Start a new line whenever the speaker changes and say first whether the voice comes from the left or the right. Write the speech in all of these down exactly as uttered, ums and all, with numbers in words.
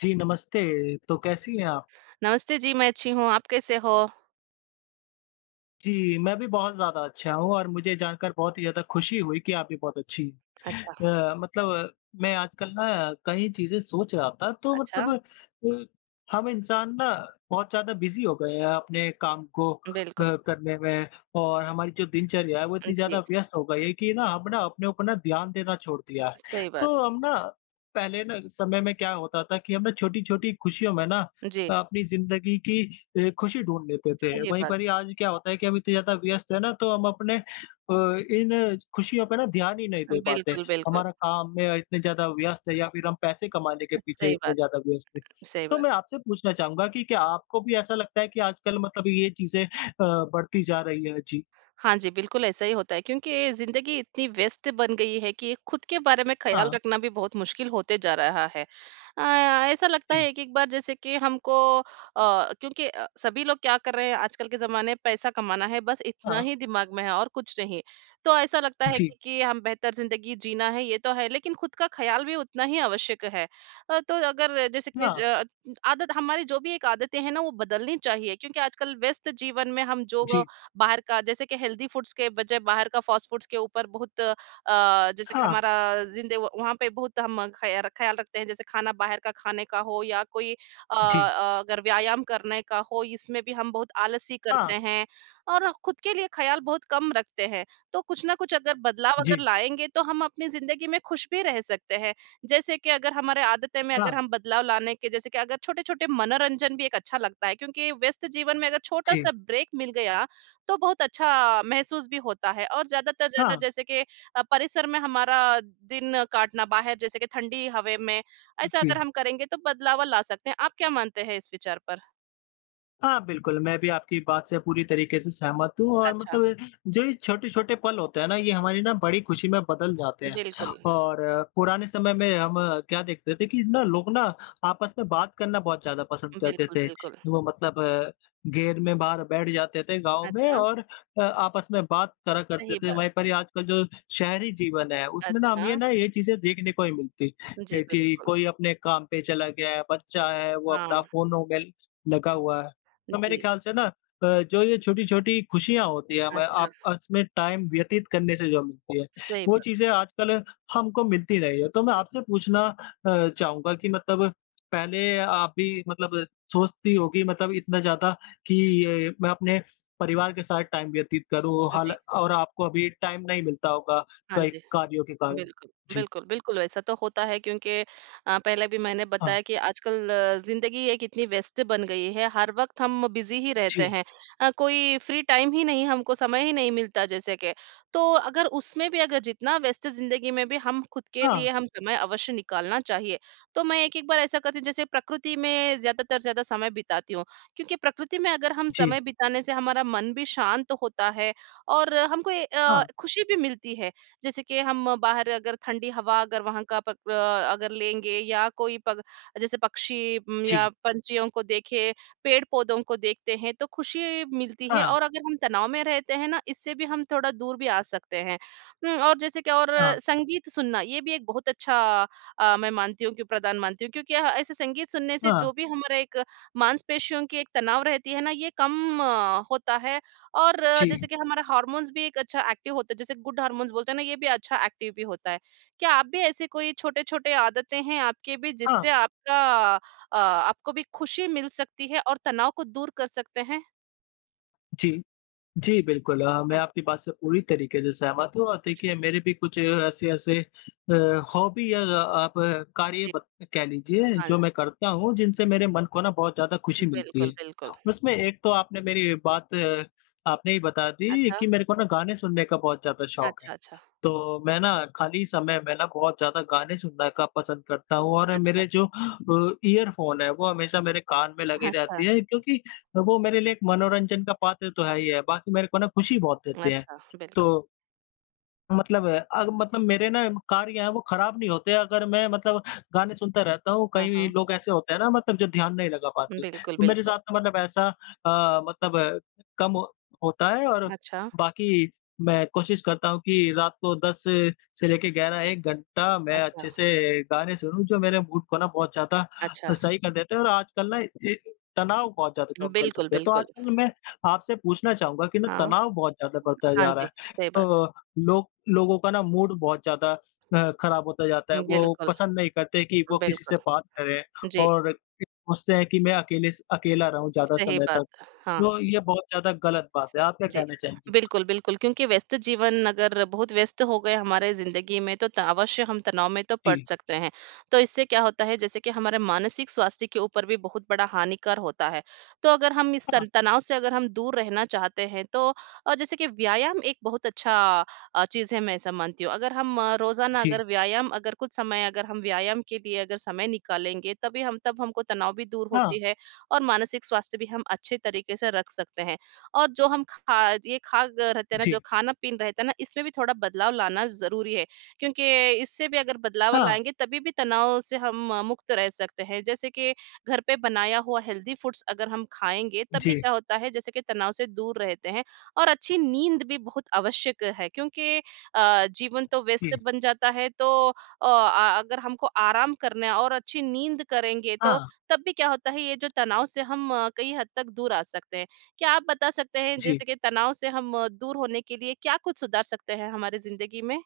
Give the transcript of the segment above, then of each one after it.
left: जी नमस्ते, तो कैसी हैं आप?
right: नमस्ते! जी मैं अच्छी हूँ, आप कैसे हो?
left: जी, मैं भी बहुत ज़्यादा अच्छा हूँ, और मुझे जानकर बहुत ही ज़्यादा खुशी हुई कि आप भी बहुत अच्छी हैं।
right: अच्छा।
left: अ, मतलब मैं आजकल ना कई चीज़ें सोच रहा था, तो मतलब
right: अच्छा।
left: अ, हम इंसान ना बहुत ज़्यादा बिज़ी हो गए है अपने काम को
right: बिल्कुल।
left: अ, करने में और हमारी जो दिनचर्या है वो
right: अ,
left: इतनी ज़्यादा
right: जी।
left: व्यस्त हो गई है कि ना, हम ना अपने ऊपर ध्यान देना छोड़ दिया।
right: सही बात।
left: तो हम ना पहले ना समय में क्या होता था कि हम ना छोटी-छोटी खुशियों में ना
right: जी।
left: अ, अपनी ज़िन्दगी की ए खुशी ढूँढ़ लेते थे।
right: सही
left: वहीं
right: बात।
left: पर ही आज क्या होता है कि हम इतने ज़्यादा व्यस्त हैं ना तो हम अपने अ, इन खुशियों पे ध्यान ही नहीं दे पाते,
right: बिल्कुल, बिल्कुल।
left: हमारा काम में इतने ज़्यादा व्यस्त है या फिर हम पैसे कमाने के
right: अ,
left: पीछे
right: सही
left: इतने
right: बात,
left: ज़्यादा व्यस्त हैं।
right: सही
left: तो
right: बात।
left: मैं आपसे पूछना चाहूँगा कि क्या आपको भी ऐसा लगता है कि आजकल मतलब ये चीज़ें अ, बढ़ती जा रही है? जी।
right: हाँ जी, बिल्कुल ऐसा ही होता है क्योंकि ज़िंदगी इतनी व्यस्त बन गई है कि, खुद के बारे में ख़याल
left: हाँ।
right: रखना भी बहुत मुश्किल होते जा रहा है। अ, ऐसा लगता
left: जी।
right: है एक एक बार जैसे कि हमको अ, क्योंकि अ, सभी लोग क्या कर रहे हैं आजकल के जमाने में पैसा कमाना है बस इतना
left: हाँ।
right: ही दिमाग में है और कुछ नहीं। तो ऐसा लगता है
left: जी।
right: क्योंकि हम बेहतर ज़िंदगी जीना है ये तो है, लेकिन खुद का ख़याल भी उतना ही आवश्यक है। अ, तो अगर जैसे कि ज
left: हाँ।
right: अ, आदत हमारी जो भी एक आदतें हैं ना वो बदलनी चाहिए क्योंकि आजकल व्यस्त जीवन में हम जो
left: जी।
right: बाहर का जैसे कि हेल्दी फूड्स के बजाय बाहर का फास्ट फूड्स के ऊपर बहुत अ, जैसे कि
left: हाँ।
right: हमारा ज़िंदे व वहाँ पे बहुत हम खयार ख्याल रखते हैं। जैसे खाना बाहर का खाने का हो या कोई अ,
left: जी।
right: अ, अगर व्यायाम करने का हो इसमें भी हम बहुत आलसी करते
left: हाँ।
right: हैं, और खुद के लिए ख़याल बहुत कम रखते हैं। तो कुछ न कुछ अगर बदलाव अगर
left: जी।
right: लाएँगे तो हम अपनी ज़िन्दगी में खुश भी रह सकते हैं, जैसे कि अगर हमारी आदतें में अगर
left: हाँ।
right: हम बदलाव लाने के जैसे कि अगर छोटे-छोटे मनोरंजन भी एक अच्छा लगता है क्योंकि व्यस्त जीवन में अगर
left: जी।
right: छोटा-सा ब्रेक मिल गया, तो बहुत अच्छा महसूस भी होता है। और ज्यादातर ज़्यादा
left: हाँ।
right: जैसे के अ, परिसर में हमारा दिन काटना बाहर जैसे कि ठंडी हवे में ऐसा
left: जी।
right: अगर हम करेंगे, तो बदलाव ला सकते हैं। आप क्या मानते हैं इस विचार पर?
left: हाँ बिल्कुल, मैं भी आपकी बात से पूरी तरीके से सहमत हूँ और
right: अच्छा।
left: मतलब ये जो ये छोटे-छोटे पल होते हैं ना ये हमारी न बड़ी खुशी में बदल जाते हैं।
right: बिल्कुल।
left: और पुराने समय में हम क्या देखते थे कि न लोग न आपस में बात करना बहुत ज़्यादा पसंद करते
right: बिल्कुल,
left: थे।
right: बिल्कुल।
left: वो मतलब घेर में बाहर बैठ जाते थे, गाँव में
right: अच्छा।
left: और अ, आपस में बात करा करते
right: सही
left: थे,
right: बात।
left: वही पर ये आजकल जो शहरी जीवन है उसमें न हम ये
right: अच्छा।
left: ना ये चीज़ें देखने को नहीं मिलती
right: जी,
left: कि
right: बिल्कुल।
left: कोई अपने काम पे चला गया है, बच्चा है वो अपना
right: हाँ।
left: फ़ोनो में लगा हुआ है। तो मेरे
right: जी।
left: ख़्याल से न अ, जो ये छोटी-छोटी खुशियाँ होती हैं हमें
right: अच्छा।
left: आपस में टाइम व्यतीत करने से जो मिलती है,
right: सही
left: वो
right: बात।
left: चीज़ें आजकल हमको मिलती नहीं है। तो मैं
right: उ
left: आपसे पूछना अ, चाहूँगा कि मतलब पहले आप भी मतलब सोचती होगी मतलब इतना ज़्यादा कि ये मैं अपने परिवार के साथ टाइम व्यतीत करूँ
right: अ,
left: हल
right: जी।
left: और आपको अभी टाइम नहीं मिलता होगा
right: हाँ
left: कई
right: जी,
left: कार्यों के कारण?
right: बिल्कुल।
left: जी।
right: बिल्कुल, बिल्कुल वैसा तो होता है क्योंकि अ, पहले भी मैंने
left: हाँ।
right: बताया कि आजकल ज़िंदगी एक इतनी व्यस्त बन गई है हर वक़्त हम बिज़ी ही रहते
left: जी।
right: हैं। अ, कोई फ्री टाइम ही नहीं हमको समय ही नहीं मिलता जैसे के, तो अगर उसमें भी अगर जितना व्यस्त ज़िंदगी में भी हम खुद के लिए
left: हाँ।
right: हम समय अवश्य निकालना चाहिए। तो मैं एक-एक बार ऐसा करती हूँ जैसे प्रकृति में ज़्यादातर, ज़्यादा समय बिताती हूँ क्योंकि प्रकृति में अगर हम
left: जी।
right: समय बिताने से हमारा मन भी शांत होता है और हमको ये अ,
left: हाँ।
right: खुशी भी मिलती है। जैसे कि हम बाहर अगर ठंडी हवा अगर वहाँ का पक अ अगर लेंगे या कोई पग जैसे पक्षी उम्म, या
left: जी।
right: पंछियों को देखें, पेड़-पौधों को देखते हैं तो खुशी मिलती है
left: हाँ।
right: और अगर हम तनाव में रहते हैं ना इससे भी हम थोड़ा दूर भी आ सकते हैं। उ, और जैसे कि और
left: हाँ।
right: संगीत सुनना ये भी एक बहुत अच्छा अ, मैं मानती हूँ कि प्रदान मानती हूँ। क्योंकि अह ऐसे संगीत सुनने से
left: हाँ।
right: जो भी हमारा एक मांसपेशियों की एक तनाव रहती है ना ये कम होता है और
left: जी।
right: जैसे कि हमारा हार्मोन्स भी एक अच्छा एक्टिव होता है जैसे गुड हॉर्मोन्स बोलते हैं ना ये भी अच्छा एक्टिव भी होता है। क्या आप भी ऐसे कोई छोटे-छोटे आदतें हैं आपकी भी
left: हाँ।
right: जिससे आपका अ, आपको भी खुशी मिल सकती है और तनाव को दूर कर सकते हैं?
left: जी। जी, बिल्कुल, अ, मैं
right: अच्
left: आपकी बात से पूरी तरीके से सहमत हूँ और
right: अच्छा।
left: देखिए मेरे भी कुछ ऐसे-ऐसे अ, हॉबी या अ, आप कार्य
right: जी।
left: बक कह लीजिए
right: हाँ।
left: जो मैं करता हूँ, जिनसे मेरे मन को ना बहुत ज़्यादा खुशी मिलती
right: बिल्कुल,
left: है।
right: बिल्कुल।
left: उसमें एक तो आपने मेरी बात आपने ही बता दी
right: अच्छा।
left: कि मेरे को ना गाने सुनने का बहुत ज़्यादा शौक
right: अच्छा,
left: है।
right: अच्छा।
left: तो मैं ना खाली समय में ना बहुत ज़्यादा गाने सुनने का पसंद करता हूँ और
right: अच्छा।
left: मेरे जो अ, ईयरफ़ोन हैं वो हमेशा मेरे कान में लगे
right: हाँ,
left: रहते
right: अच्छा।
left: है, क्योंकि वो मेरे लिए एक मनोरंजन का पात्र तो है ही है, बाकी मेरे को ना खुशी बहुत देते हैं।
right: अच्छा, बिल्कुल।
left: तो मतलब अब मतलब मेरे ना कार्य हैं वो ख़राब नहीं होते अगर मैं मतलब गाने सुनता रहता हूँ।
right: हाँ,
left: कई
right: हाँ।
left: लोग ऐसे होते हैं ना मतलब जो ध्यान नहीं लगा पाते,
right: बिल्कुल,
left: तो मेरे
right: बिल्कुल।
left: साथ तो मतलब ऐसा अ, मतलब कम होता है और
right: अच्छा।
left: बाकी मैं कोशिश करता हूँ कि रात को दस से लेके ग्यारह, एक घंटा मैं अच्छे
right: अच्छा।
left: से गाने सुनूँ जो मेरे मूड को ना बहुत ज़्यादा
right: अच्छा।
left: सही कर देते हैं और आजकल ना ये तनाव बहुत ज़्यादा कम कर
right: बिल्कुल,
left: सकते हैं। तो
right: बिल्कुल।
left: आजकल मैं आपसे पूछना चाहूँगा कि ना
right: हाँ।
left: तनाव बहुत ज़्यादा बढ़ता
right: हाँ
left: जा रहा
right: जी,
left: है।
right: सही बात।
left: अ, लोग लोगों का ना मूड बहुत ज़्यादा अ, ख़राब होता जाता है।
right: हुँ,
left: वो
right: बिल्कुल।
left: पसंद नहीं करते कि वो किसी
right: बिल्कुल।
left: से बात करें
right: जी।
left: और सोचते हैं कि मैं अकेले स अकेला रहूँ ज़्यादा
right: सही
left: समय तक,
right: बात। हाँ।
left: तो ये बहुत ज़्यादा ग़लत बात है। आप क्या
right: जी।
left: कहना चाहेंगे इसमें?
right: बिल्कुल, बिल्कुल क्योंकि व्यस्त जीवन अगर बहुत व्यस्त हो गए हमारे ज़िंदगी में तो त अवश्य हम तनाव में तो पड़
left: जी।
right: सकते हैं। तो इससे क्या होता है जैसे कि हमारे मानसिक स्वास्थ्य के ऊपर भी बहुत बड़ा हानिकर होता है। तो अगर हम इस
left: हाँ।
right: सं तनाव से अगर हम दूर रहना चाहते हैं तो अ, जैसे कि व्यायाम एक बहुत अच्छा अ, चीज़ है मैं ऐसा मानती हूँ। अगर हम रोज़ाना
left: जी।
right: अगर व्यायाम अगर कुछ समय अगर हम व्यायाम के लिए अगर समय निकालेंगे तभी हम तब हमको तनाव भी दूर
left: हाँ।
right: होती है और मानसिक स्वास्थ्य भी हम अच्छे तरीके से रख सकते हैं। और जो हम खा ये खा ग रहते हैं ना जो
left: जी।
right: खाना-पीन रहता है ना इसमें भी थोड़ा बदलाव लाना ज़रूरी है। क्योंकि इससे भी अगर बदलाव
left: हाँ।
right: लाएँगे तभी भी तनाव से हम मुक्त रह सकते हैं। जैसे कि घर पे बनाया हुआ हेल्दी फूड्स अगर हम खाएँगे तब भी
left: जी।
right: क्या होता है जैसे कि तनाव से दूर रहते हैं और अच्छी नींद भी बहुत आवश्यक है क्योंकि अ, जीवन तो व्यस्त
left: जी।
right: बन जाता है तो ओ, अ, अगर हमको आराम करना है और अच्छी नींद करेंगे तो
left: हाँ।
right: तब भी क्या होता है ये जो तनाव से हम कई हद तक दूर आ सकते। क्या आप बता सकते हैं
left: जी।
right: जैसे कि तनाव से हम दूर होने के लिए क्या कुछ सुधार सकते हैं हमारी ज़िंदगी में?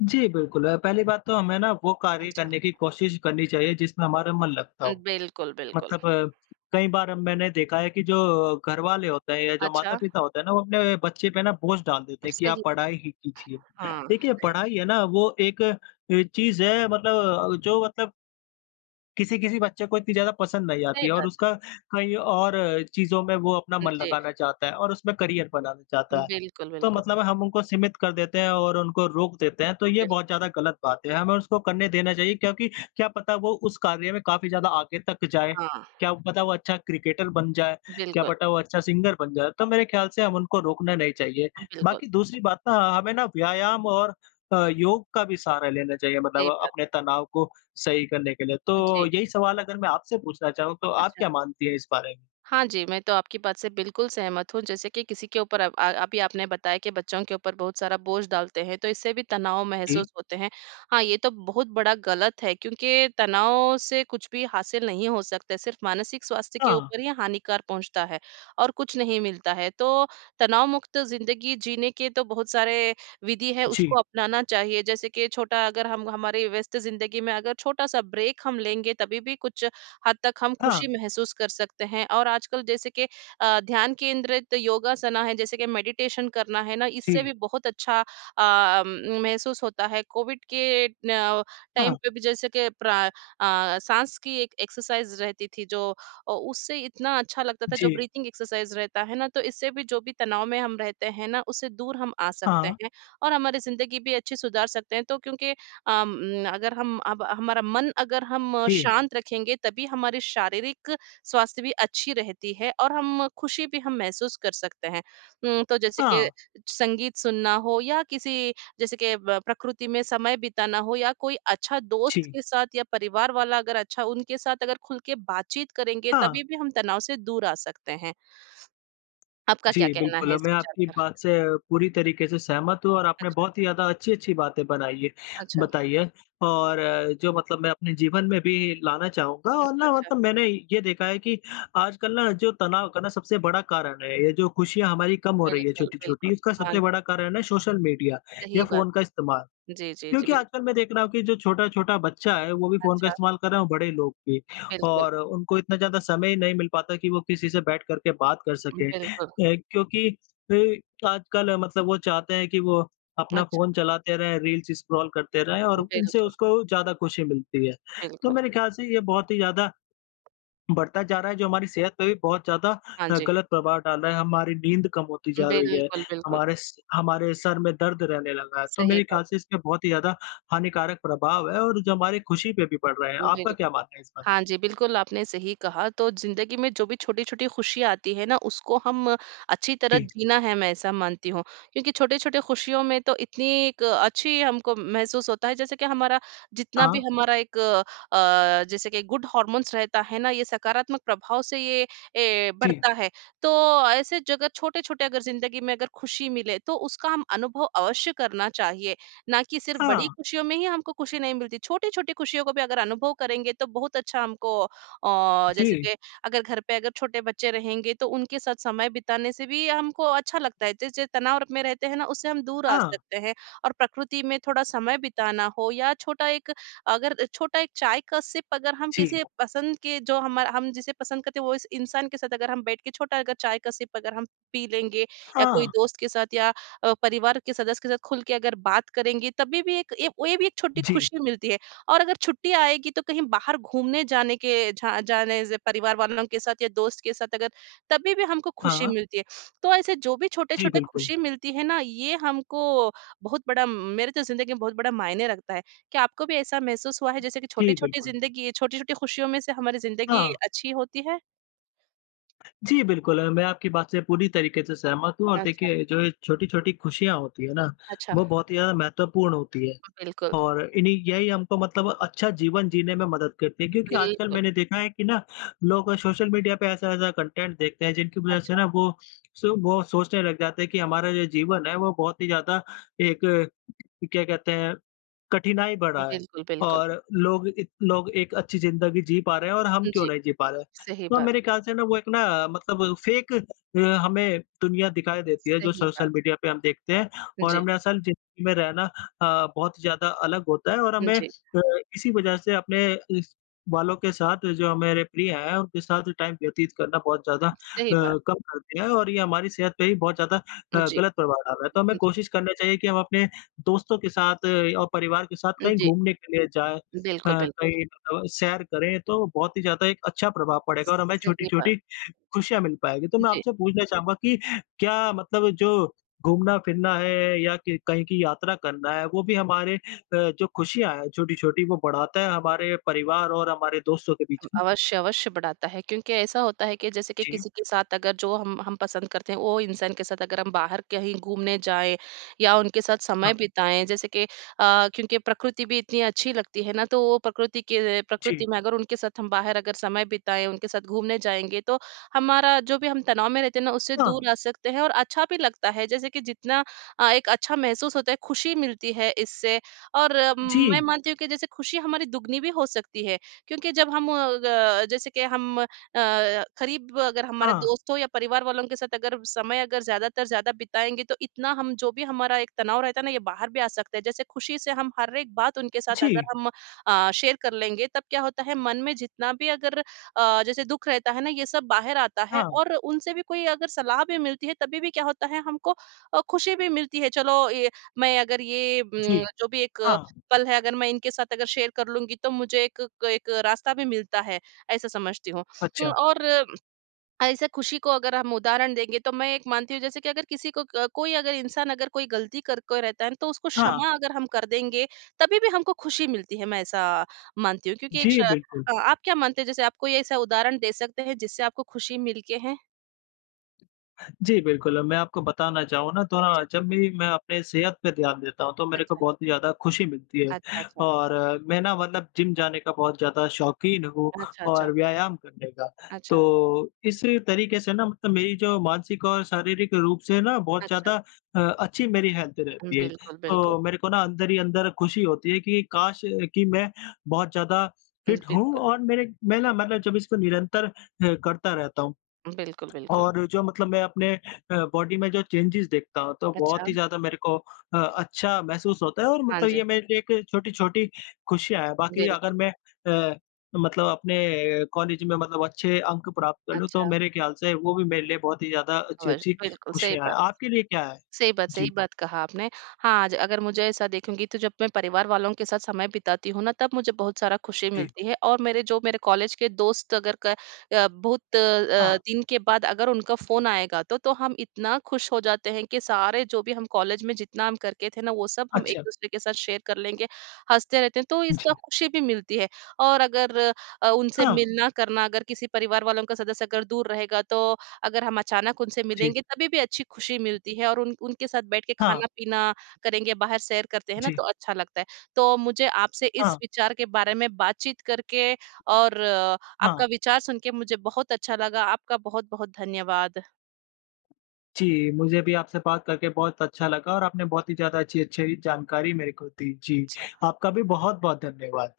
left: जी, बिल्कुल। अ, पहली बात तो हमें ना वो कार्य
right: अच्छा।
left: करने की कोशिश करनी चाहिए जिसमें हमारा मन लगता
right: अ,
left: हो।
right: बिल्कुल, बिल्कुल।
left: मतलब, कई बार मैंने देखा है कि जो घरवाले होते हैं या जो
right: अच्छा।
left: माता-पिता होते हैं ना, वो अपने बच्चे पे ना बोझ डाल देते हैं कि आप
right: सही।
left: पढ़ाई ही कीजिए।
right: हाँ,
left: देखिए,
right: सही बा
left: पढ़ाई है ना वो एक अ, चीज़ है मतलब जो मतलब किसी-किसी बच्चे को इतनी ज़्यादा पसंद नहीं आती
right: सही
left: है और
right: बात है।
left: उसका कई और चीज़ों में वो अपना
right: हुँ,
left: मन
right: जी।
left: लगाना चाहता है और उसमें करियर बनाना चाहता है।
right: बिल्कुल,
left: तो
right: बिल्कुल।
left: मतलब हम उनको सीमित कर देते हैं और उनको रोक देते हैं, तो
right: उ
left: ये
right: बिल
left: बहुत ज़्यादा गलत बात है। हमें उसको करने देना चाहिए, क्योंकि क्या पता वो उस कार्य में काफ़ी ज़्यादा आगे तक जाए,
right: हाँ।
left: क्या पता वो अच्छा क्रिकेटर बन जाए, क्या
right: बिल्कुल।
left: पटा वो अच्छा सिंगर बन जाए, तो मेरे ख़्याल से हम उनको रोकना नहीं चाहिए।
right: हाँ, बिल्कुल।
left: बाकी दूसरी बात ना, हमें ना व्यायाम और अ, योग का भी सहारा लेना चाहिए मतलब
right: सही बात
left: अपने
right: है।
left: तनाव को सही करने के लिए। तो,
right: जी।
left: यही सवाल अगर मैं आपसे पूछना चाहूँ, तो आप
right: अच्छा।
left: क्या मानती है इस बारे?
right: हाँ जी, मैं तो आपकी बात से बिल्कुल सहमत हूँ जैसे कि किसी के ऊपर अब अ, अभी आपने बताया कि बच्चों के ऊपर बहुत सारा बोझ डालते हैं तो इससे भी तनाव
left: जी।
right: महसूस होते हैं। हाँ, ये तो बहुत बड़ा गलत है क्योंकि तनाव से कुछ भी हासिल नहीं हो सकता, सिर्फ़ मानसिक स्वास्थ्य के
left: हाँ।
right: ऊपर ही हानिकार पहुँचता है और कुछ नहीं मिलता है। तो, तनाव मुक्त ज़िंदगी जीने के तो बहुत सारे विधि हैं
left: जी।
right: उसको अपनाना चाहिए, जैसे कि छोटा अगर हम हमारी व्यस्त ज़िंदगी में अगर छोटा-सा ब्रेक हम लेंगे, तभी-भी कुछ हद तक हम खुशी
left: हाँ।
right: महसूस कर सकते हैं। और आजकल जैसे के अ, ध्यान केंद्रित योगासना है, जैसे कि मेडिटेशन करना है ना, इससे
left: जी।
right: भी बहुत अच्छा अ, उम, महसूस होता है कोविड के न टाइम
left: हाँ।
right: पे भी जैसे कि प्रा अ अ, साँस की एक एक्सरसाइज़ रहती थी जो ओ उससे इतना अच्छा लगता था, जो
left: जी।
right: ब्रीथिंग एक्सरसाइज़ रहता है ना, तो इससे भी जो भी तनाव में हम रहते हैं ना, उससे दूर हम आ सकते
left: हाँ।
right: हैं। और हमारी ज़िंदगी भी अच्छी सुधार सकते हैं, तो क्योंकि अम, अगर हम अब हमारा मन अगर हम
left: जी।
right: शांत रखेंगे तभी हमारी शारीरिक स्वास्थ्य भी अच्छी रहती है और हम खुशी भी हम महसूस कर सकते हैं। उम, तो जैसे के
left: हाँ।
right: संगीत सुनना हो या किसी जैसे के ब प्रकृति में समय बिताना हो या कोई अच्छा दोस्त
left: जी।
right: के साथ या परिवार वाला अगर अच्छा, उनके साथ अगर खुल के बातचीत करेंगे,
left: हाँ।
right: तभी भी हम तनाव से दूर आ सकते हैं। आपका क्या
left: जी,
right: कहना है
left: बिल्कुल
right: इस
left: मैं
right: विचार
left: आपकी
right: पर?
left: बात से पूरी तरीके से सहमत हूँ और आपने
right: अच्छा।
left: बहुत ही ज़्यादा अच्छी-अच्छी बातें बनाई हैं
right: अच्छा।
left: बताई हैं, और जो मतलब मैं अपने जीवन में भी लाना चाहूँगा
right: उम,
left: और ना
right: अच्छा।
left: मतलब मैंने ये देखा है कि आजकल ना जो तनाव का सबसे बड़ा कारण है, ये जो खुशियाँ हमारी कम हो रही है
right: बिल्कुल,
left: छोटी-छोटी
right: बिल्कुल,
left: उसका
right: हाँ।
left: सबसे बड़ा कारण है, सोशल मीडिया
right: सही
left: या
right: बात
left: फ़ोन का इस्तेमाल।
right: है। जी, जी, जी,
left: क्योंकि
right: बिल्क
left: आजकल मैं देख रहा हूँ कि जो छोटा-छोटा बच्चा है, वो भी फ़ोन का
right: अच्छा।
left: इस्तेमाल कर रहे हैं और बड़े लोग भी
right: बिल्कुल।
left: और उनको इतना ज़्यादा समय नहीं मिल पाता कि वो किसी से बैठ कर के बात कर
right: उम,
left: सकें अ,
right: बिल्कुल।
left: क्योंकि अ, आजकल मतलब वो चाहते हैं कि वो अपना
right: अच्छा।
left: फ़ोन चलाते रहें, रील्स स्क्रॉल करते रहे और उनसे
right: बिल्कुल।
left: उसको ज़्यादा खुशी मिलती है। तो
right: बिल्कुल।
left: मेरे ख़्याल से ये बहुत ही ज़्यादा, बढ़ता जा रहा है जो हमारी सेहत पे भी बहुत ज़्यादा
right: हाँ
left: अ,
right: जी।
left: गलत प्रभाव डाल रहा है, हमारी नींद कम होती जा रही है,
right: बिल्कुल, बिल्कुल।
left: हमारे स हमारे सर में दर्द रहने लगा है, तो
right: सही
left: मेरे
right: बात।
left: ख़्याल से इसके बहुत ही ज़्यादा हानिकारक प्रभाव है और जो हमारी खुशी पे भी पड़ रहा है। आपका
right: बिल्कुल।
left: क्या मानना है इस पर?
right: हाँ जी, बिल्कुल आपने सही कहा तो ज़िंदगी में जो भी छोटी-छोटी खुशियाँ आती है ना, उसको हम अच्छी तरह
left: जी।
right: जीना है मैं ऐसा मानती हूँ, क्योंकि छोटे-छोटे खुशियों में तो इतनी एक अच्छी हम को महसूस होता है जैसे कि हमारा जितना भी
left: हाँ।
right: हमारा एक अ, जैसे कि गुड हार्मोन्स रहता है ना, ये सकारात्मक प्रभाव से ये, ए,
left: जी।
right: बढ़ता है। तो, ऐसे जगह छोटे-छोटे अगर ज़िंदगी में अगर खुशी मिले, तो उसका हम अनुभव अवश्य करना चाहिए, ना कि सिर्फ़ बड़ी
left: हाँ।
right: खुशियों में ही हमको खुशी नहीं मिलती, छोटी-छोटी खुशियों को भी अगर अनुभव करेंगे तो बहुत अच्छा हमको अ, जैसे
left: जी।
right: के, अगर घर पे अगर छोटे बच्चे रहेंगे, तो उनके साथ समय बिताने से भी हमको अच्छा लगता है। जैस जे तनाव र में रहते हैं ना, उससे हम दूर आ
left: हाँ।
right: सकते हैं और प्रकृति में थोड़ा समय बिताना हो या छोटा एक अगर छोटा एक चाय का सिप अगर हम
left: जी।
right: किसी पसंद के जो हमा हम जिसे पसंद करते हैं, वो इस इंसान के साथ अगर हम बैठ के छोटा अगर चाय का सिप अगर हम पी लेंगे या कोई
left: हाँ।
right: दोस्त के साथ या अ, परिवार के सदस्य के साथ खुल के अगर बात करेंगी, तभी भी एक ये वे भी एक छोटी
left: जी।
right: खुशी मिलती है। और अगर छुट्टियाँ आएगी तो कहीं बाहर घूमने जाने के झा जाने से परिवार वालों के साथ या दोस्त के साथ अगर तभी भी हमको खुशी
left: हाँ।
right: मिलती है। तो ऐसे जो भी
left: जी,
right: छोटे-छोटे
left: बिल्कुल।
right: खुशी मिलती है ना, ये हमको बहुत बड़ा मेरे तो ज़िंदगी में बहुत बड़ा मायने रखता है, क्या आपको भी ऐसा महसूस हुआ है जैसे कि
left: जी,
right: छोटी-छोटी
left: बिल्कुल।
right: ज़िंदगी छोटी-छोटी खुशियों में से हमारी ज़िंदगी
left: हाँ।
right: अच्छी होती है?
left: जी, बिल्कुल अ, मैं आपकी बात से पूरी तरीके से सहमत हूँ और
right: अच्छा।
left: देखिए जो ये छोटी-छोटी खुशियाँ होती है ना,
right: अच्छा।
left: वो बहुत ही ज़्यादा महत्वपूर्ण होती है।
right: अ, बिल्कुल।
left: और इन्ही यही हमको मतलब अच्छा जीवन जीने में मदद करती है, क्योंकि आजकल
right: बिल्कुल।
left: मैंने देखा है कि ना, लोग सोशल मीडिया पे ऐसा-ऐसा कंटेंट देखते हैं, जिनकी वजह से
right: अच्छा।
left: ना वो स वो सोचने लग जाते हैं कि हमारा जो जीवन है वो बहुत ही ज़्यादा एक, क्या कहते हैं, कठिनाई बढ़ा है।
right: बिल्कुल, बिल्कुल।
left: और लोग इत लोग एक अच्छी ज़िंदगी जी पा रहे हैं और हम क्यों
right: जी।
left: नहीं जी पा रहे?
right: सही
left: तो
right: बात।
left: मेरे ख़्याल से ना वो एक ना, मतलब फ़ेक अ, हमें दुनिया दिखाई देती है, जो
right: सही बात।
left: सोशल मीडिया पे हम देखते हैं और
right: जी।
left: हमने असल ज़िंदगी में रहना अ, बहुत ज़्यादा अलग होता है और हमें
right: जी।
left: अ, इसी वजह से अपने इस वालों के साथ जो मेरे प्रिय हैं, उनके साथ टाइम व्यतीत करना बहुत ज़्यादा अ,
right: सही बात।
left: कम कर दिया है और ये हमारी सेहत पे भी बहुत ज़्यादा
right: उ
left: अ,
right: जी।
left: गलत प्रभाव डाल रहा है। तो हमें
right: जी।
left: कोशिश करना चाहिए कि हम अपने दोस्तों के साथ और परिवार के साथ कहीं
right: जी।
left: घूमने के लिए जाएँ अ,
right: बिल्कुल, बिल्कुल।
left: कहीं तो सैर करें, तो बहुत ही ज़्यादा एक अच्छा प्रभाव पड़ेगा और हमें
right: सही बात।
left: छोटी-छोटी खुशियाँ मिल पाएँगी। तो मैं
right: जी।
left: आपसे पूछना चाहूँगा कि क्या मतलब जो घूमना-फिरना है या कि कहीं की यात्रा करना है, वो भी हमारे अ, जो खुशियाँ है छोटी-छोटी वो बढ़ाता है हमारे परिवार और हमारे दोस्तों के बीच
right: उम,
left: में?
right: अवश्य, अवश्य बढ़ाता है क्योंकि ऐसा होता है कि जैसे कि
left: जी।
right: किसी के साथ अगर जो हम हम पसंद करते हैं, वो इंसान के साथ अगर हम बाहर कहीं घूमने जाएँ या उनके साथ समय
left: हाँ।
right: बिताएँ, जैसे के अ, क्योंकि प्रकृति भी इतनी अच्छी लगती है ना, तो वो प्रकृति के
left: जी।
right: प्रकृति में अगर उनके साथ हम बाहर अगर समय बिताएँ, उनके साथ घूमने जाएँगे तो हमारा जो भी हम तनाव में रहते हैं ना, उससे
left: हाँ।
right: दूर आ सकते हैं और अच्छा भी लगता है। जैसे कि, जितना अ, एक अच्छा महसूस होता है, खुशी मिलती है इससे और म मैं
left: जी।
right: मानती हूँ कि जैसे खुशी हमारी दुगुनी भी हो सकती है। क्योंकि जब हम ग जैसे के हम अ, खरीब अगर हमारे
left: हाँ।
right: दोस्त हो या परिवार वालों के साथ अगर समय अगर ज़्यादातर ज़्यादा बिताएँगे, तो इतना हम जो भी हमारा एक तनाव रहता है ना, ये बाहर भी आ सकते है। जैसे खुशी से हम हर एक बात उनके साथ अगर
left: जी।
right: हम अ, शेयर कर लेंगे, तब क्या होता है मन में जितना भी अगर अ, जैसे दुःख रहता है ना, ये सब बाहर आता है।
left: हाँ।
right: और उनसे भी कोई अगर सलाह भी मिलती है तभी भी क्या होता है हमको अ, खुशी भी मिलती है, चलो ये मैं अगर ये
left: जी।
right: उम, जो भी एक
left: हाँ।
right: पल है, अगर मैं इनके साथ अगर शेयर कर लूँगी तो मुझे एक क एक रास्ता भी मिलता है, ऐसा समझती हूँ। उम,
left: अच्छा।
right: और ऐसे खुशी को अगर हम उदाहरण देंगे तो मैं एक मानती हूँ जैसे कि अगर किसी को क कोई अगर इंसान अगर कोई गलती करके रहता है ना, तो उसको
left: हाँ।
right: क्षमा अगर हम कर देंगे, तभी भी हमको खुशी मिलती है, मैं ऐसा मानती हूँ क्योंकि एक श
left: जी, बिल्कुल।
right: अ, आप क्या मानते हैं जैसे आप कोई ऐसा उदाहरण दे सकते हैं, जिससे आपको खुशी मिल के हैं?
left: जी बिल्कुल। मैं आपको बताना चाहूँ ना थोड़ा
right: अच्छा।
left: जब भी मैं अपने सेहत पे ध्यान देता हूँ तो मेरे को
right: अच्छा।
left: बहुत ही ज़्यादा खुशी मिलती है।
right: अच्छा, अच्छा।
left: और मैं ना मतलब जिम जाने का बहुत ज़्यादा शौक़ीन हूँ
right: अच्छा, अच्छा।
left: और व्यायाम करने का,
right: अच्छा।
left: तो इस तरीके से ना मतलब मेरी जो मानसिक और शारीरिक रूप से है ना बहुत
right: अच्छा।
left: ज़्यादा अ, अच्छी मेरी हेल्थ रहती है।
right: बिल्कुल, बिल्कुल।
left: तो मेरे को ना अंदर ही अंदर खुशी होती है कि काश! कि मैं बहुत ज़्यादा
right: उन,
left: फिट होऊँ
right: बिल्कुल।
left: और मेरे मैं ना मतलब जब इसको निरंतर हुँ करता रहता हूँ।
right: बिल्कुल, बिल्कुल।
left: और जो मतलब मैं अपने अ, बॉडी में जो चेंजेज देखता हूँ तो बहुत
right: अच्छा।
left: ही ज़्यादा मेरे को अ, अच्छा महसूस होता है। और
right: हाँ
left: मतलब
right: जी।
left: ये मेरे लिए एक छोटी-छोटी खुशियाँ है। बाक़ी अगर
right: बिल्कुल।
left: मैं अ, मतलब अपने कॉलेज़ में मतलब अच्छे अंक प्राप्त कर लूँ, तो
right: अच्छा।
left: मेरे ख्याल से वो भी मेरे लिए बहुत ही ज़्यादा
right: और,
left: अच्छी-अच्छी
right: बिल्कुल सही
left: खुशियाँ है,
right: बात। स
left: आपके लिए क्या है?
right: सही बात, सही
left: जी।
right: बात कहा आपने। हाँ, आज अगर मुझे ऐसा देखूँगी तो जब मैं परिवार वालों के साथ समय बिताती हूँ ना, तब मुझे बहुत सारा खुशी
left: जी।
right: मिलती है। और मेरे, जो मेरे कॉलेज के दोस्त अगर क अ, बहुत अ,
left: हाँ।
right: दिन के बाद अगर उनका फ़ोन आएगा तो, तो हम इतना खुश हो जाते हैं कि सारे जो भी हम कॉलेज़ में जितना हम करते थे ना वो सब हम एक
left: अच्छा।
right: दूसरे के साथ शेयर कर लेंगे, हँसते रहते हैं। तो इसका
left: जी।
right: खुशी भी मिलती है और अगर अ, उनसे
left: हाँ।
right: मिलना करना अगर किसी परिवार वालों का सदस्य अगर दूर रहेगा तो, अगर हम अचानक उनसे
left: जी।
right: मिलेंगे तभी भी अच्छी खुशी मिलती है। और उन उनके साथ बैठ के
left: हाँ।
right: खाना-पीना करेंगे, बाहर सैर करते हैं ना
left: जी।
right: तो अच्छा लगता है। तो मुझे आपसे इस
left: हाँ।
right: विचार के बारे में बातचीत करके, और
left: हाँ।
right: आपका विचार सुन के मुझे बहुत अच्छा लगा। आपका बहुत-बहुत धन्यवाद।
left: जी, मुझे भी आपसे बात करके बहुत अच्छा लगा, और आपने बहुत ही ज़्यादा अच्छी-अच्छी जानकारी मेरे को दी। जी।
right: अच्छा।
left: आपका भी बहुत-बहुत धन्यवाद।